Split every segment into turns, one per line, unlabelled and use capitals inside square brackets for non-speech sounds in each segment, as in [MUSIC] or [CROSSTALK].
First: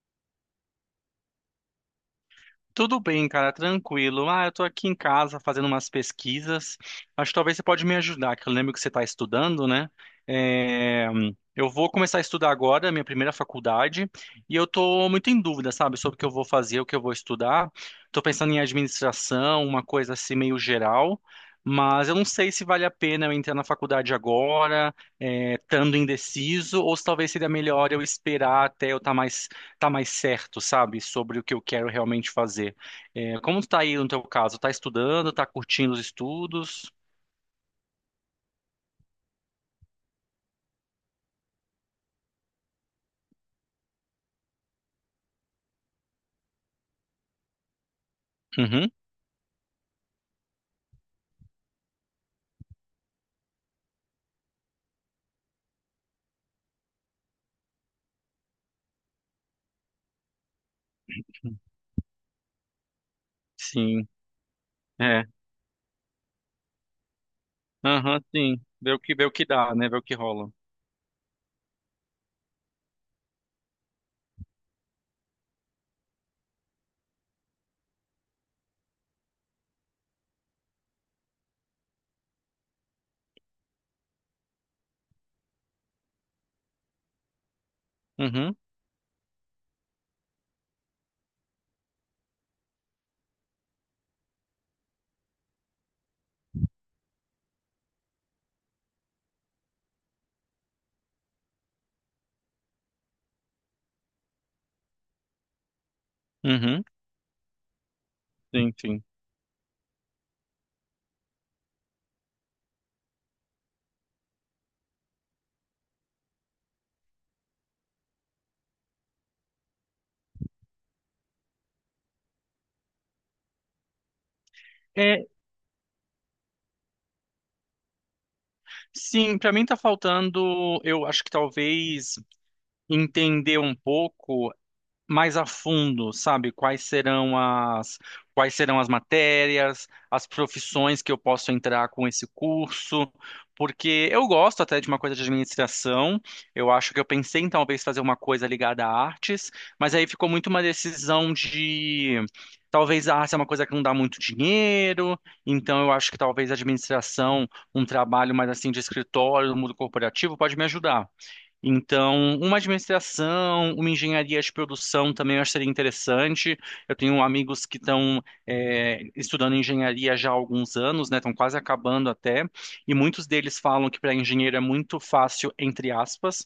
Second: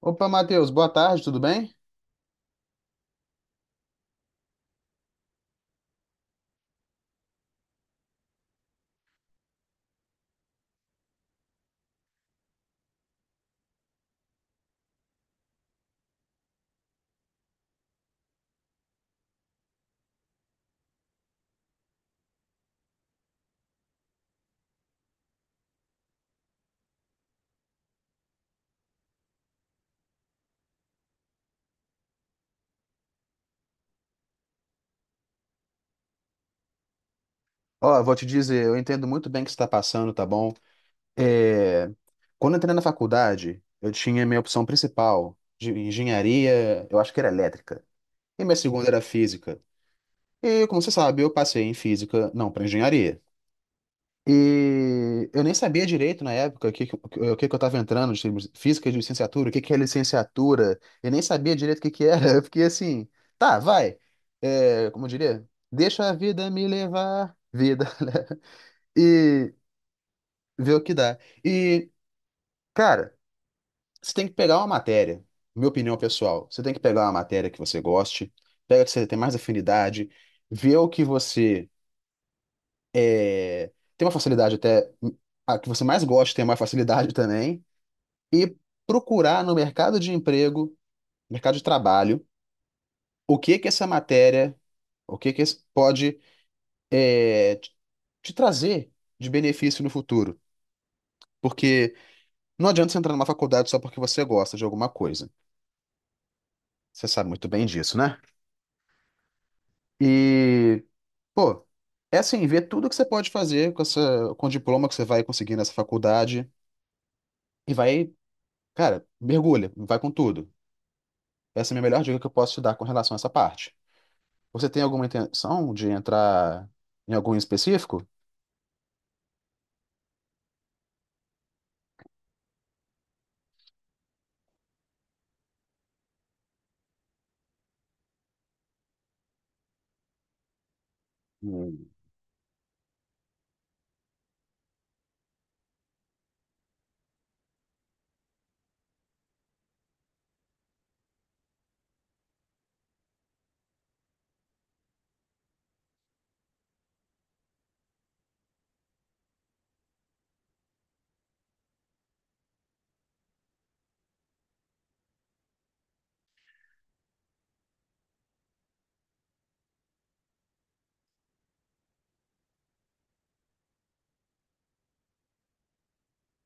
Opa, Matheus, boa tarde, tudo bem?
Tudo bem, cara, tranquilo. Ah, eu tô aqui em casa fazendo umas pesquisas. Acho que talvez você pode me ajudar, que eu lembro que você está estudando, né? É, eu vou começar a estudar agora, minha primeira faculdade, e eu tô muito em dúvida, sabe, sobre o que eu vou fazer, o que eu vou estudar. Tô pensando em administração, uma coisa assim meio geral, mas eu não sei se vale a pena eu entrar na faculdade agora, é, estando indeciso, ou se talvez seria melhor eu esperar até eu estar mais tá mais certo, sabe, sobre o que eu quero realmente fazer. É, como tá aí no teu caso? Tá estudando, tá curtindo os estudos?
Ó, eu vou te dizer, eu entendo muito bem o que você está passando, tá bom? É, Quando eu entrei na faculdade, eu tinha minha opção principal de engenharia, eu acho que era elétrica, e minha segunda
Uhum.
era física. E, como você sabe, eu passei em física, não, para engenharia. E eu nem sabia direito na época o que, que eu estava entrando, física de licenciatura, o que, que é licenciatura, eu nem sabia direito o que, que era. [LAUGHS] Eu fiquei assim, tá, vai.
Sim,
É, como eu
é.
diria? Deixa a vida me levar, vida, [LAUGHS]
Aham,
né?
sim. Vê o que
E
dá, né? Vê o que rola.
ver o que dá. E, cara, você tem que pegar uma matéria, minha opinião pessoal, você tem que pegar uma matéria que você goste, pega que você tem mais afinidade, vê o que você é, ter uma facilidade até a que você mais gosta, ter mais facilidade [LAUGHS] também, e
Uhum,
procurar no mercado de emprego, mercado de trabalho, o que que essa matéria, o que que esse- pode te te trazer de benefício no futuro. Porque não adianta você entrar numa faculdade só porque você gosta de alguma coisa.
uhum,
Você sabe muito bem disso, né?
sim, sim.
E, pô, é assim, ver tudo que você pode fazer com com o diploma que você vai conseguir nessa faculdade e vai, cara, mergulha, vai com tudo. Essa é a minha melhor dica que eu posso te dar com relação a essa parte. Você tem alguma
É,
intenção de entrar em algum específico?
sim, pra mim tá faltando, eu acho que talvez entender um pouco mais a fundo, sabe? Quais serão as matérias, as profissões que eu posso
Hum,
entrar com esse curso, porque eu gosto até de uma coisa de administração. Eu acho que eu pensei em talvez fazer uma coisa ligada a artes, mas aí ficou muito uma decisão de talvez a arte é uma coisa que não dá muito dinheiro, então eu acho que talvez a administração, um trabalho mais assim de escritório, no mundo corporativo, pode me ajudar. Então, uma administração, uma engenharia de produção também eu acho que seria interessante. Eu tenho amigos que estão estudando engenharia já há alguns anos, né? Estão quase acabando até, e muitos deles falam que para engenheiro é muito fácil, entre aspas,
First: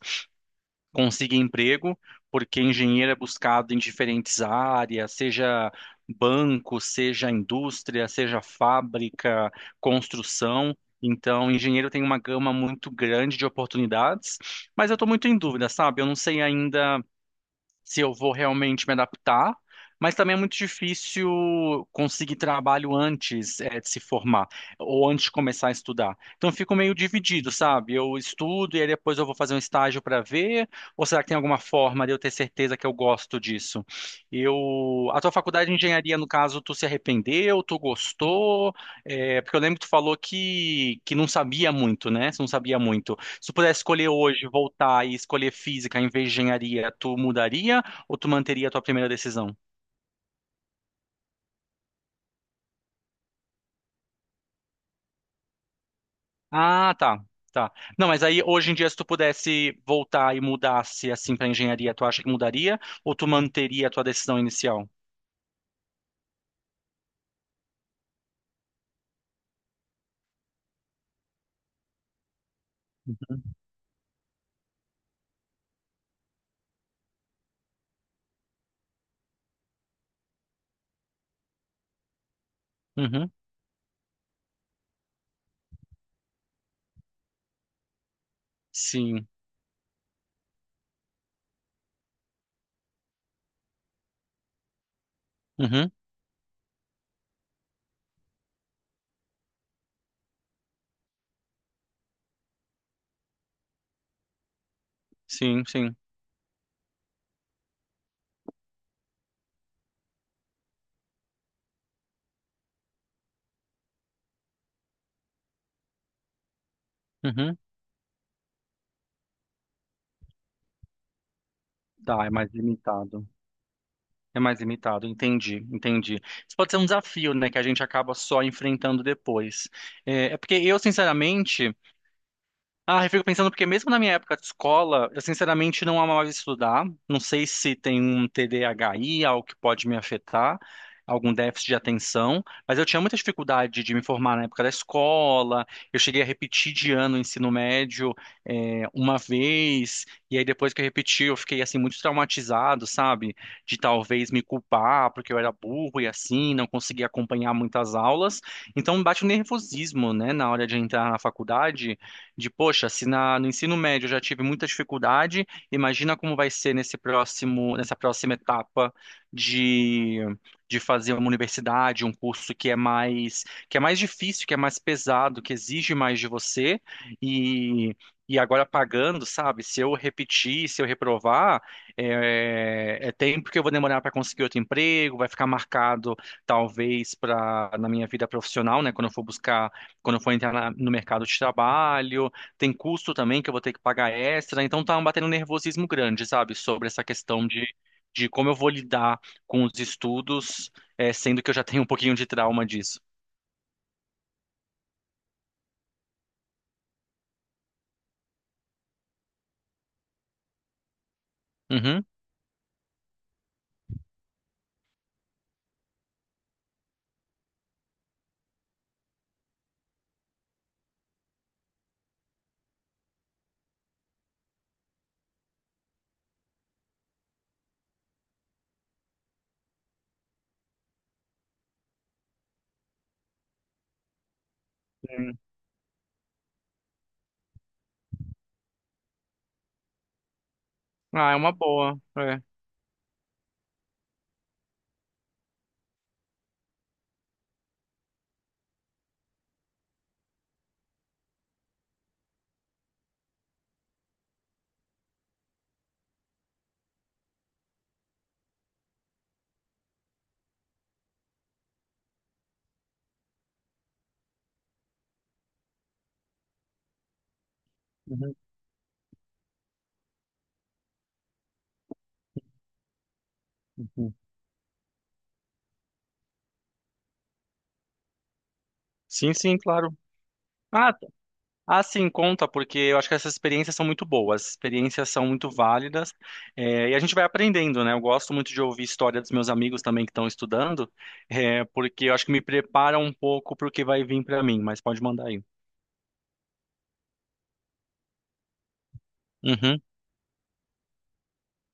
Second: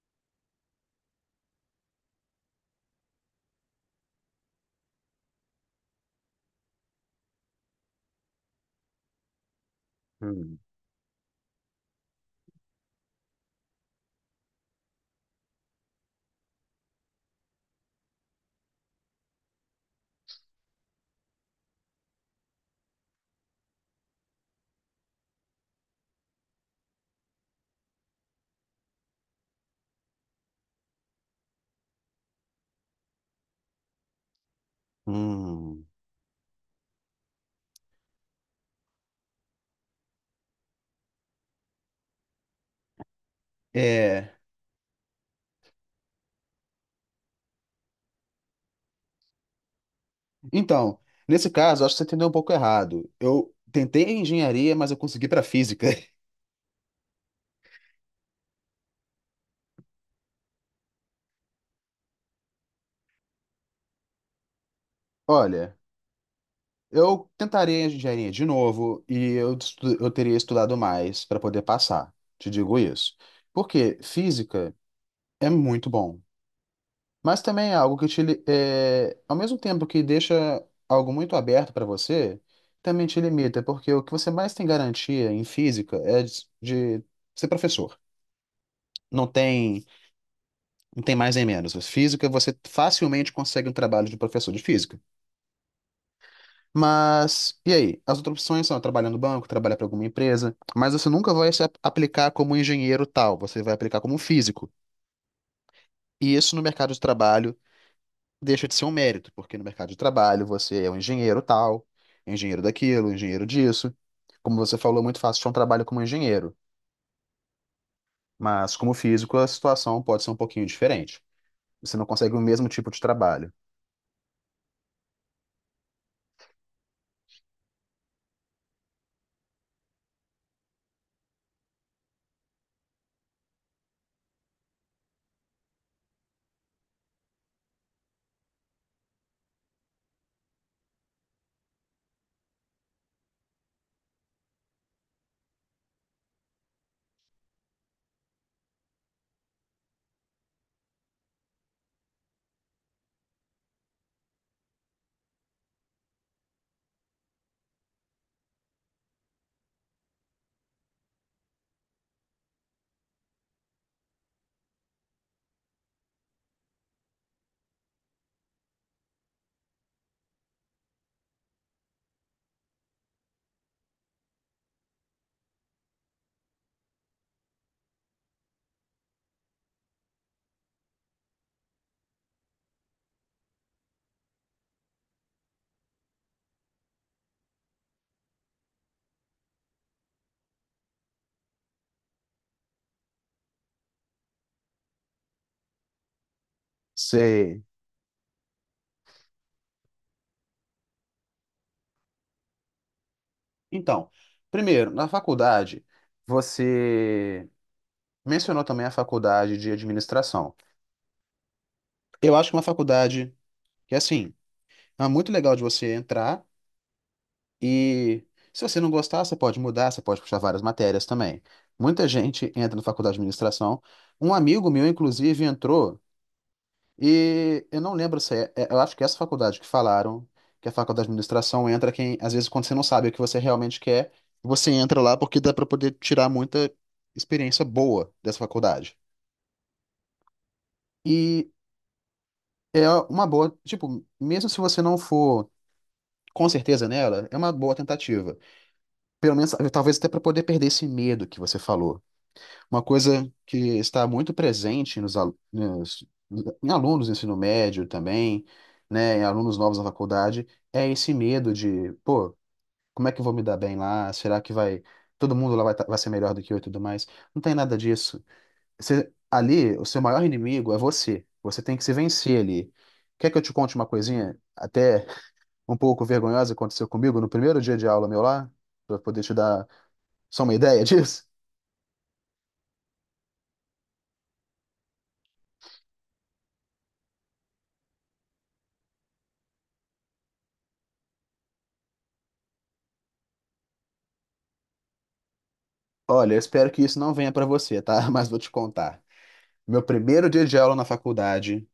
consiga emprego, porque engenheiro é buscado em diferentes áreas, seja banco, seja indústria, seja fábrica,
hum,
construção. Então, engenheiro tem uma gama muito grande de oportunidades, mas eu estou muito em dúvida, sabe? Eu não sei ainda se eu vou realmente me adaptar, mas também é muito difícil conseguir trabalho antes, de se formar ou antes de começar a estudar. Então eu fico meio dividido, sabe? Eu estudo e aí depois eu vou fazer um estágio para ver, ou será que tem alguma forma de eu ter certeza que eu gosto disso? Eu, a tua faculdade de
hum.
engenharia, no caso, tu se arrependeu, tu gostou? Eh, porque eu lembro que tu falou que não sabia muito, né? Você não sabia muito. Se tu pudesse escolher
É.
hoje, voltar e escolher física em vez de engenharia, tu mudaria ou tu manteria a tua primeira decisão?
Então, nesse caso, acho que você entendeu um pouco errado. Eu tentei engenharia, mas eu consegui para física. [LAUGHS]
Ah, tá. Tá. Não, mas aí hoje em dia, se tu pudesse voltar e mudasse assim para engenharia, tu acha que mudaria ou tu manteria a tua decisão inicial?
Olha, eu tentaria engenharia de novo e eu teria estudado mais para poder passar. Te digo isso.
Uhum.
Porque física é muito bom. Mas também é algo é, ao mesmo tempo que deixa algo muito aberto para você, também te
Uhum.
limita, porque o que você mais tem garantia em física é de ser professor. Não
Sim.
tem, não tem mais nem menos. Física, você facilmente consegue um trabalho de professor de física.
Uhum.
Mas, e aí? As outras opções são trabalhar no banco, trabalhar para alguma empresa, mas você nunca vai se ap- aplicar como engenheiro tal, você vai aplicar como físico.
Sim, sim.
E isso no mercado de trabalho deixa de ser um mérito, porque no mercado de trabalho você é um engenheiro tal, é um engenheiro daquilo, um engenheiro disso. Como você falou, é muito fácil achar um trabalho como engenheiro,
Uhum.
mas como físico a situação pode ser um pouquinho diferente. Você não
Tá, é
consegue o
mais
mesmo tipo de
limitado.
trabalho.
É mais limitado, entendi, entendi. Isso pode ser um desafio, né, que a gente acaba só enfrentando depois. É, é porque eu, sinceramente. Ah, eu fico pensando porque mesmo na minha época de escola, eu sinceramente não amava estudar. Não sei se tem um TDAHI, algo que pode me afetar, algum déficit de atenção, mas eu tinha muita dificuldade de me formar na época da escola. Eu cheguei a repetir de ano o ensino médio uma vez, e aí depois que eu repeti, eu fiquei assim muito traumatizado, sabe? De talvez me culpar porque eu era burro e assim, não conseguia acompanhar muitas aulas. Então bate um nervosismo, né, na hora de entrar na faculdade de, poxa, se no ensino médio eu já tive muita dificuldade, imagina como vai ser nesse próximo, nessa próxima etapa de, de fazer uma universidade, um curso que é mais difícil, que é mais pesado, que exige mais de você e E agora pagando, sabe? Se eu repetir, se eu reprovar, é tempo que eu vou demorar para conseguir outro emprego, vai ficar marcado talvez para na minha vida profissional, né? Quando eu for entrar no mercado de trabalho, tem custo também que eu vou ter que pagar extra, então tá batendo um nervosismo grande, sabe, sobre essa questão
Sei.
de como eu vou lidar com os estudos, eh, sendo que eu já tenho um pouquinho de trauma disso.
Então, primeiro, na faculdade, você mencionou também a faculdade de administração.
Uhum.
Eu acho que é uma faculdade que, assim, é muito legal de você entrar. E se você não gostar, você pode mudar, você pode puxar várias matérias também. Muita gente entra na faculdade de administração. Um amigo meu, inclusive, entrou e eu não lembro se é, é- eu acho que é essa faculdade que falaram, que a faculdade de administração entra quem, às vezes, quando você não sabe o que você realmente quer, você entra lá
Sim.
porque dá para poder tirar muita experiência boa dessa faculdade.
Ah, é
E
uma boa. É.
é uma boa, tipo, mesmo se você não for com certeza nela, é uma boa tentativa. Pelo menos, talvez até para poder perder esse medo que você falou. Uma coisa que está muito presente em alunos do ensino médio também, né, em alunos novos na faculdade, é esse medo de, pô, como é que eu vou me dar bem lá? Será que vai todo mundo lá vai ser melhor do que eu e tudo mais? Não tem nada disso.
Uhum,
Você, ali, o seu maior inimigo é você. Você tem que se vencer ali. Quer que eu te conte uma
uhum.
coisinha até [LAUGHS] um pouco vergonhosa que aconteceu comigo no primeiro dia de aula meu lá, para poder te
Sim, sim,
dar
claro.
só uma ideia [LAUGHS]
Ah,
disso?
ah, sim, conta, porque eu acho que essas experiências são muito boas, experiências são muito válidas, é, e a gente vai aprendendo, né? Eu gosto muito de ouvir história dos meus amigos também que estão estudando, é, porque eu acho que me prepara um pouco para o que vai vir para mim, mas pode mandar aí.
Olha, eu espero que isso não venha para você, tá? [LAUGHS] Mas vou te contar.
Uhum,
Meu primeiro dia de aula na faculdade,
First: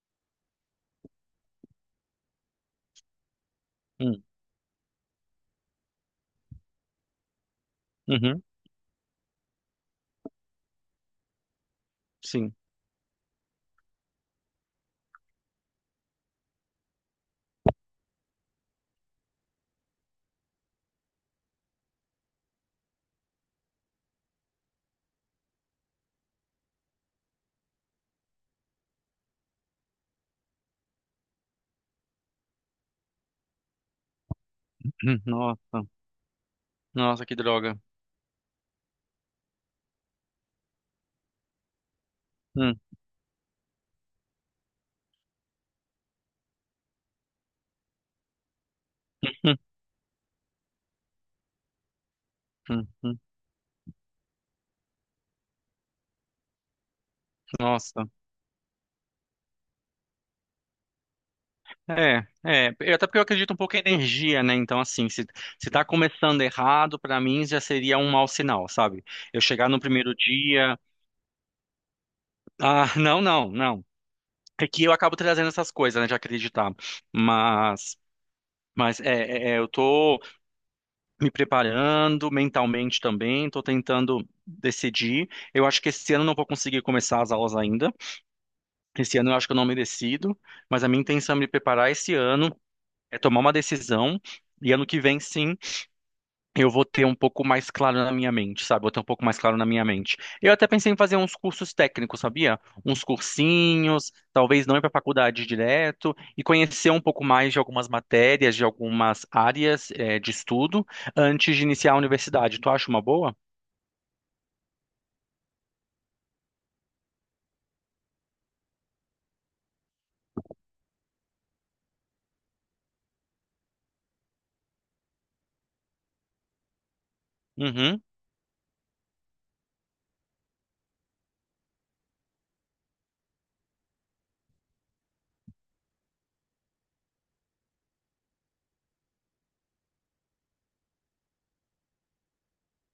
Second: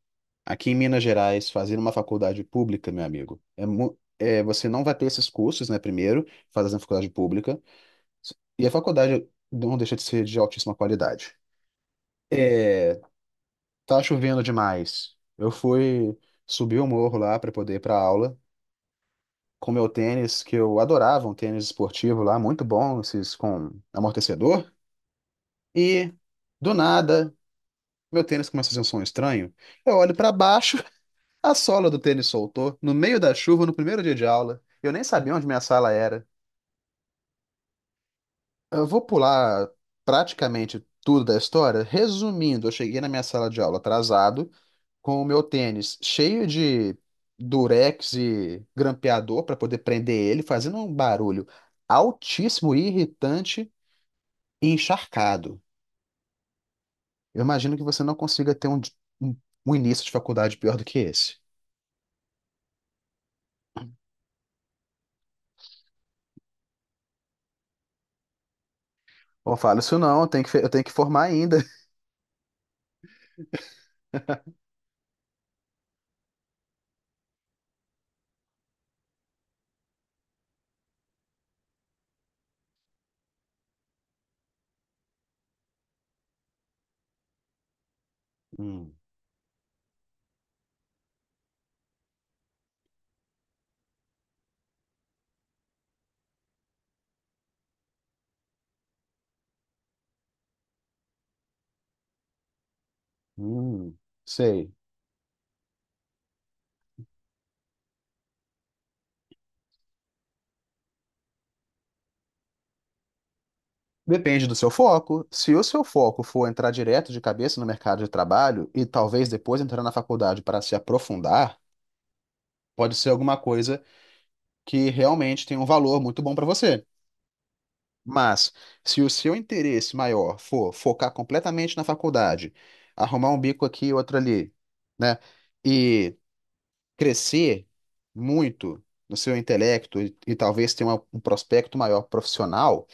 aqui em Minas Gerais, fazendo uma faculdade pública, meu amigo.
uhum,
É, você não vai ter esses cursos, né? Primeiro, fazendo a faculdade pública.
uhum,
E a faculdade não deixa de ser de altíssima qualidade.
sim.
É, tá chovendo demais. Eu fui subir o morro lá para poder ir para aula com meu tênis, que eu adorava, um tênis esportivo lá, muito bom, esses com amortecedor. E do nada. Meu tênis começa a fazer um som estranho. Eu olho pra baixo, [LAUGHS] a sola do tênis soltou, no meio da chuva, no primeiro dia de aula. Eu nem sabia onde minha
Nossa,
sala era.
nossa, que droga.
Eu vou pular praticamente tudo da história. Resumindo, eu
Hum,
cheguei na minha sala de aula atrasado, com o meu tênis cheio de durex e grampeador pra
hum,
poder prender ele, fazendo um barulho altíssimo,
hum, hum,
irritante e encharcado. Eu imagino que você
Nossa.
não consiga ter um um início de faculdade pior do que esse.
É, é, e até porque eu acredito um pouco em energia, né? Então, assim, se tá começando errado, para mim já seria um mau sinal, sabe? Eu
Pô,
chegar
falo
no
isso
primeiro
não, eu tenho eu
dia.
tenho que formar ainda. [LAUGHS]
Ah, não, não, não. É que eu acabo trazendo essas coisas, né, de acreditar. Mas, mas eu tô me preparando mentalmente também, tô tentando decidir. Eu acho que esse ano eu não vou conseguir começar as aulas ainda.
Hum,
Esse ano eu acho que eu não me decido, mas a minha intenção é me preparar esse ano, é tomar uma decisão, e ano que vem sim. Eu vou ter um pouco mais claro na minha mente, sabe? Vou ter um pouco mais claro na minha mente. Eu até pensei em fazer uns cursos técnicos, sabia? Uns
hum,
cursinhos, talvez
sei.
não ir para faculdade direto e conhecer um pouco mais de algumas matérias, de algumas áreas, de estudo antes de iniciar a universidade. Tu acha uma boa?
Depende do seu foco. Se o seu foco for entrar direto de cabeça no mercado de trabalho e talvez depois entrar na faculdade para se aprofundar, pode ser alguma coisa que realmente tem um valor muito bom para você.
Uhum,
Mas se o seu interesse maior for focar completamente na faculdade, arrumar um bico aqui e outro ali, né? E crescer muito no seu intelecto e talvez ter um prospecto maior profissional,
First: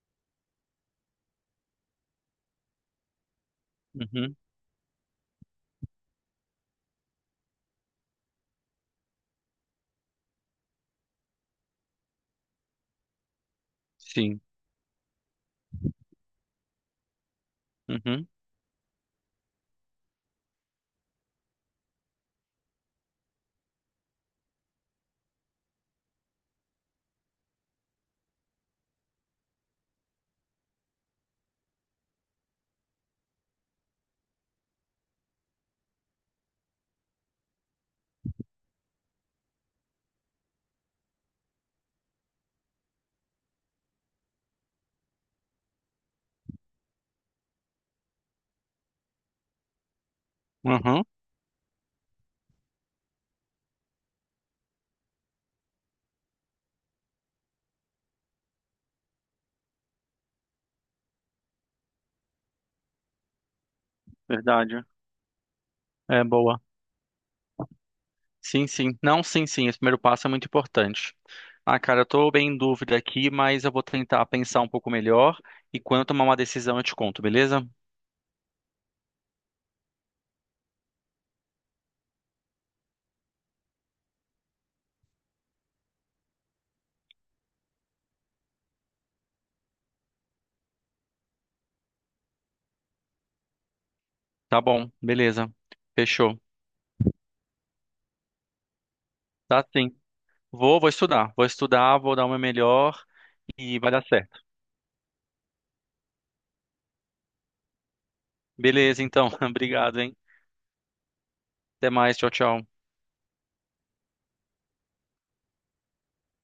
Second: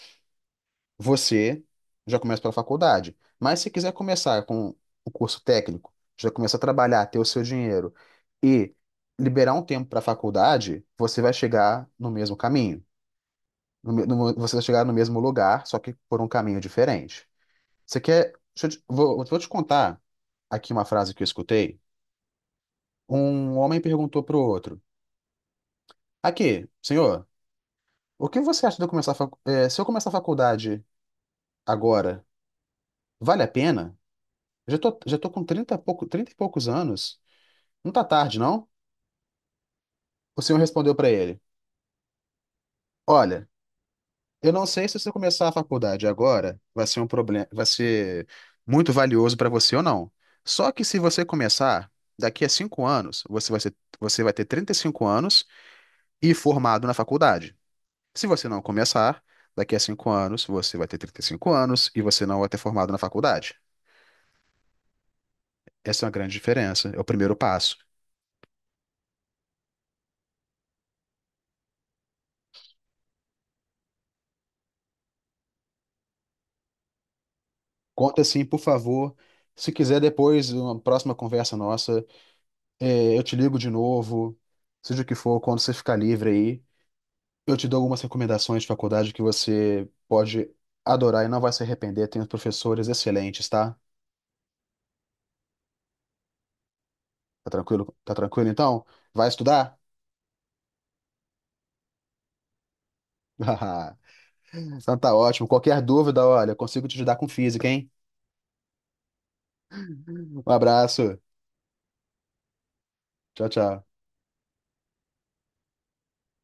você já começa pela faculdade. Mas se quiser
uhum,
começar com o curso técnico, já começa a trabalhar, ter o seu dinheiro e liberar um tempo para a faculdade, você vai chegar no mesmo caminho.
sim,
Você vai chegar no mesmo lugar, só que por um caminho diferente. Você
uhum,
quer. Vou te contar aqui uma frase que eu escutei. Um homem perguntou para o outro: Aqui, senhor. O que você acha de eu começar a facu... se eu começar a faculdade agora, vale a pena? Já tô com 30 e pouco, 30 e poucos anos. Não tá tarde, não? O senhor respondeu para ele: Olha, eu não sei se você começar a faculdade agora vai ser um problema, vai ser muito valioso para você ou não. Só que se
uhum,
você começar daqui a 5 anos, você vai ter 35 anos e formado na faculdade. Se você não começar, daqui a 5 anos, você vai ter 35 anos e você não vai ter formado na faculdade.
verdade.
Essa é uma
É
grande
boa.
diferença, é o primeiro passo.
Sim, sim. Não, sim, sim. Esse primeiro passo é muito importante. Ah, cara, eu tô bem em dúvida aqui, mas eu vou tentar pensar um pouco melhor e quando eu tomar uma decisão eu te conto, beleza?
Conta assim, por favor. Se quiser depois, uma próxima conversa nossa, é, eu te ligo de novo, seja o que for, quando você ficar livre aí. Eu te dou algumas recomendações de faculdade que você pode adorar e não vai se arrepender. Tem uns professores excelentes, tá?
Tá bom, beleza. Fechou.
Tá tranquilo? Tá tranquilo então? Vai
Tá
estudar?
sim. Vou estudar. Vou estudar, vou dar o meu melhor e vai
[LAUGHS]
dar certo.
Então tá ótimo. Qualquer dúvida, olha, eu consigo te ajudar com física, hein?
Beleza, então. [LAUGHS] Obrigado, hein?
Um abraço.
Até mais. Tchau, tchau.
Tchau, tchau.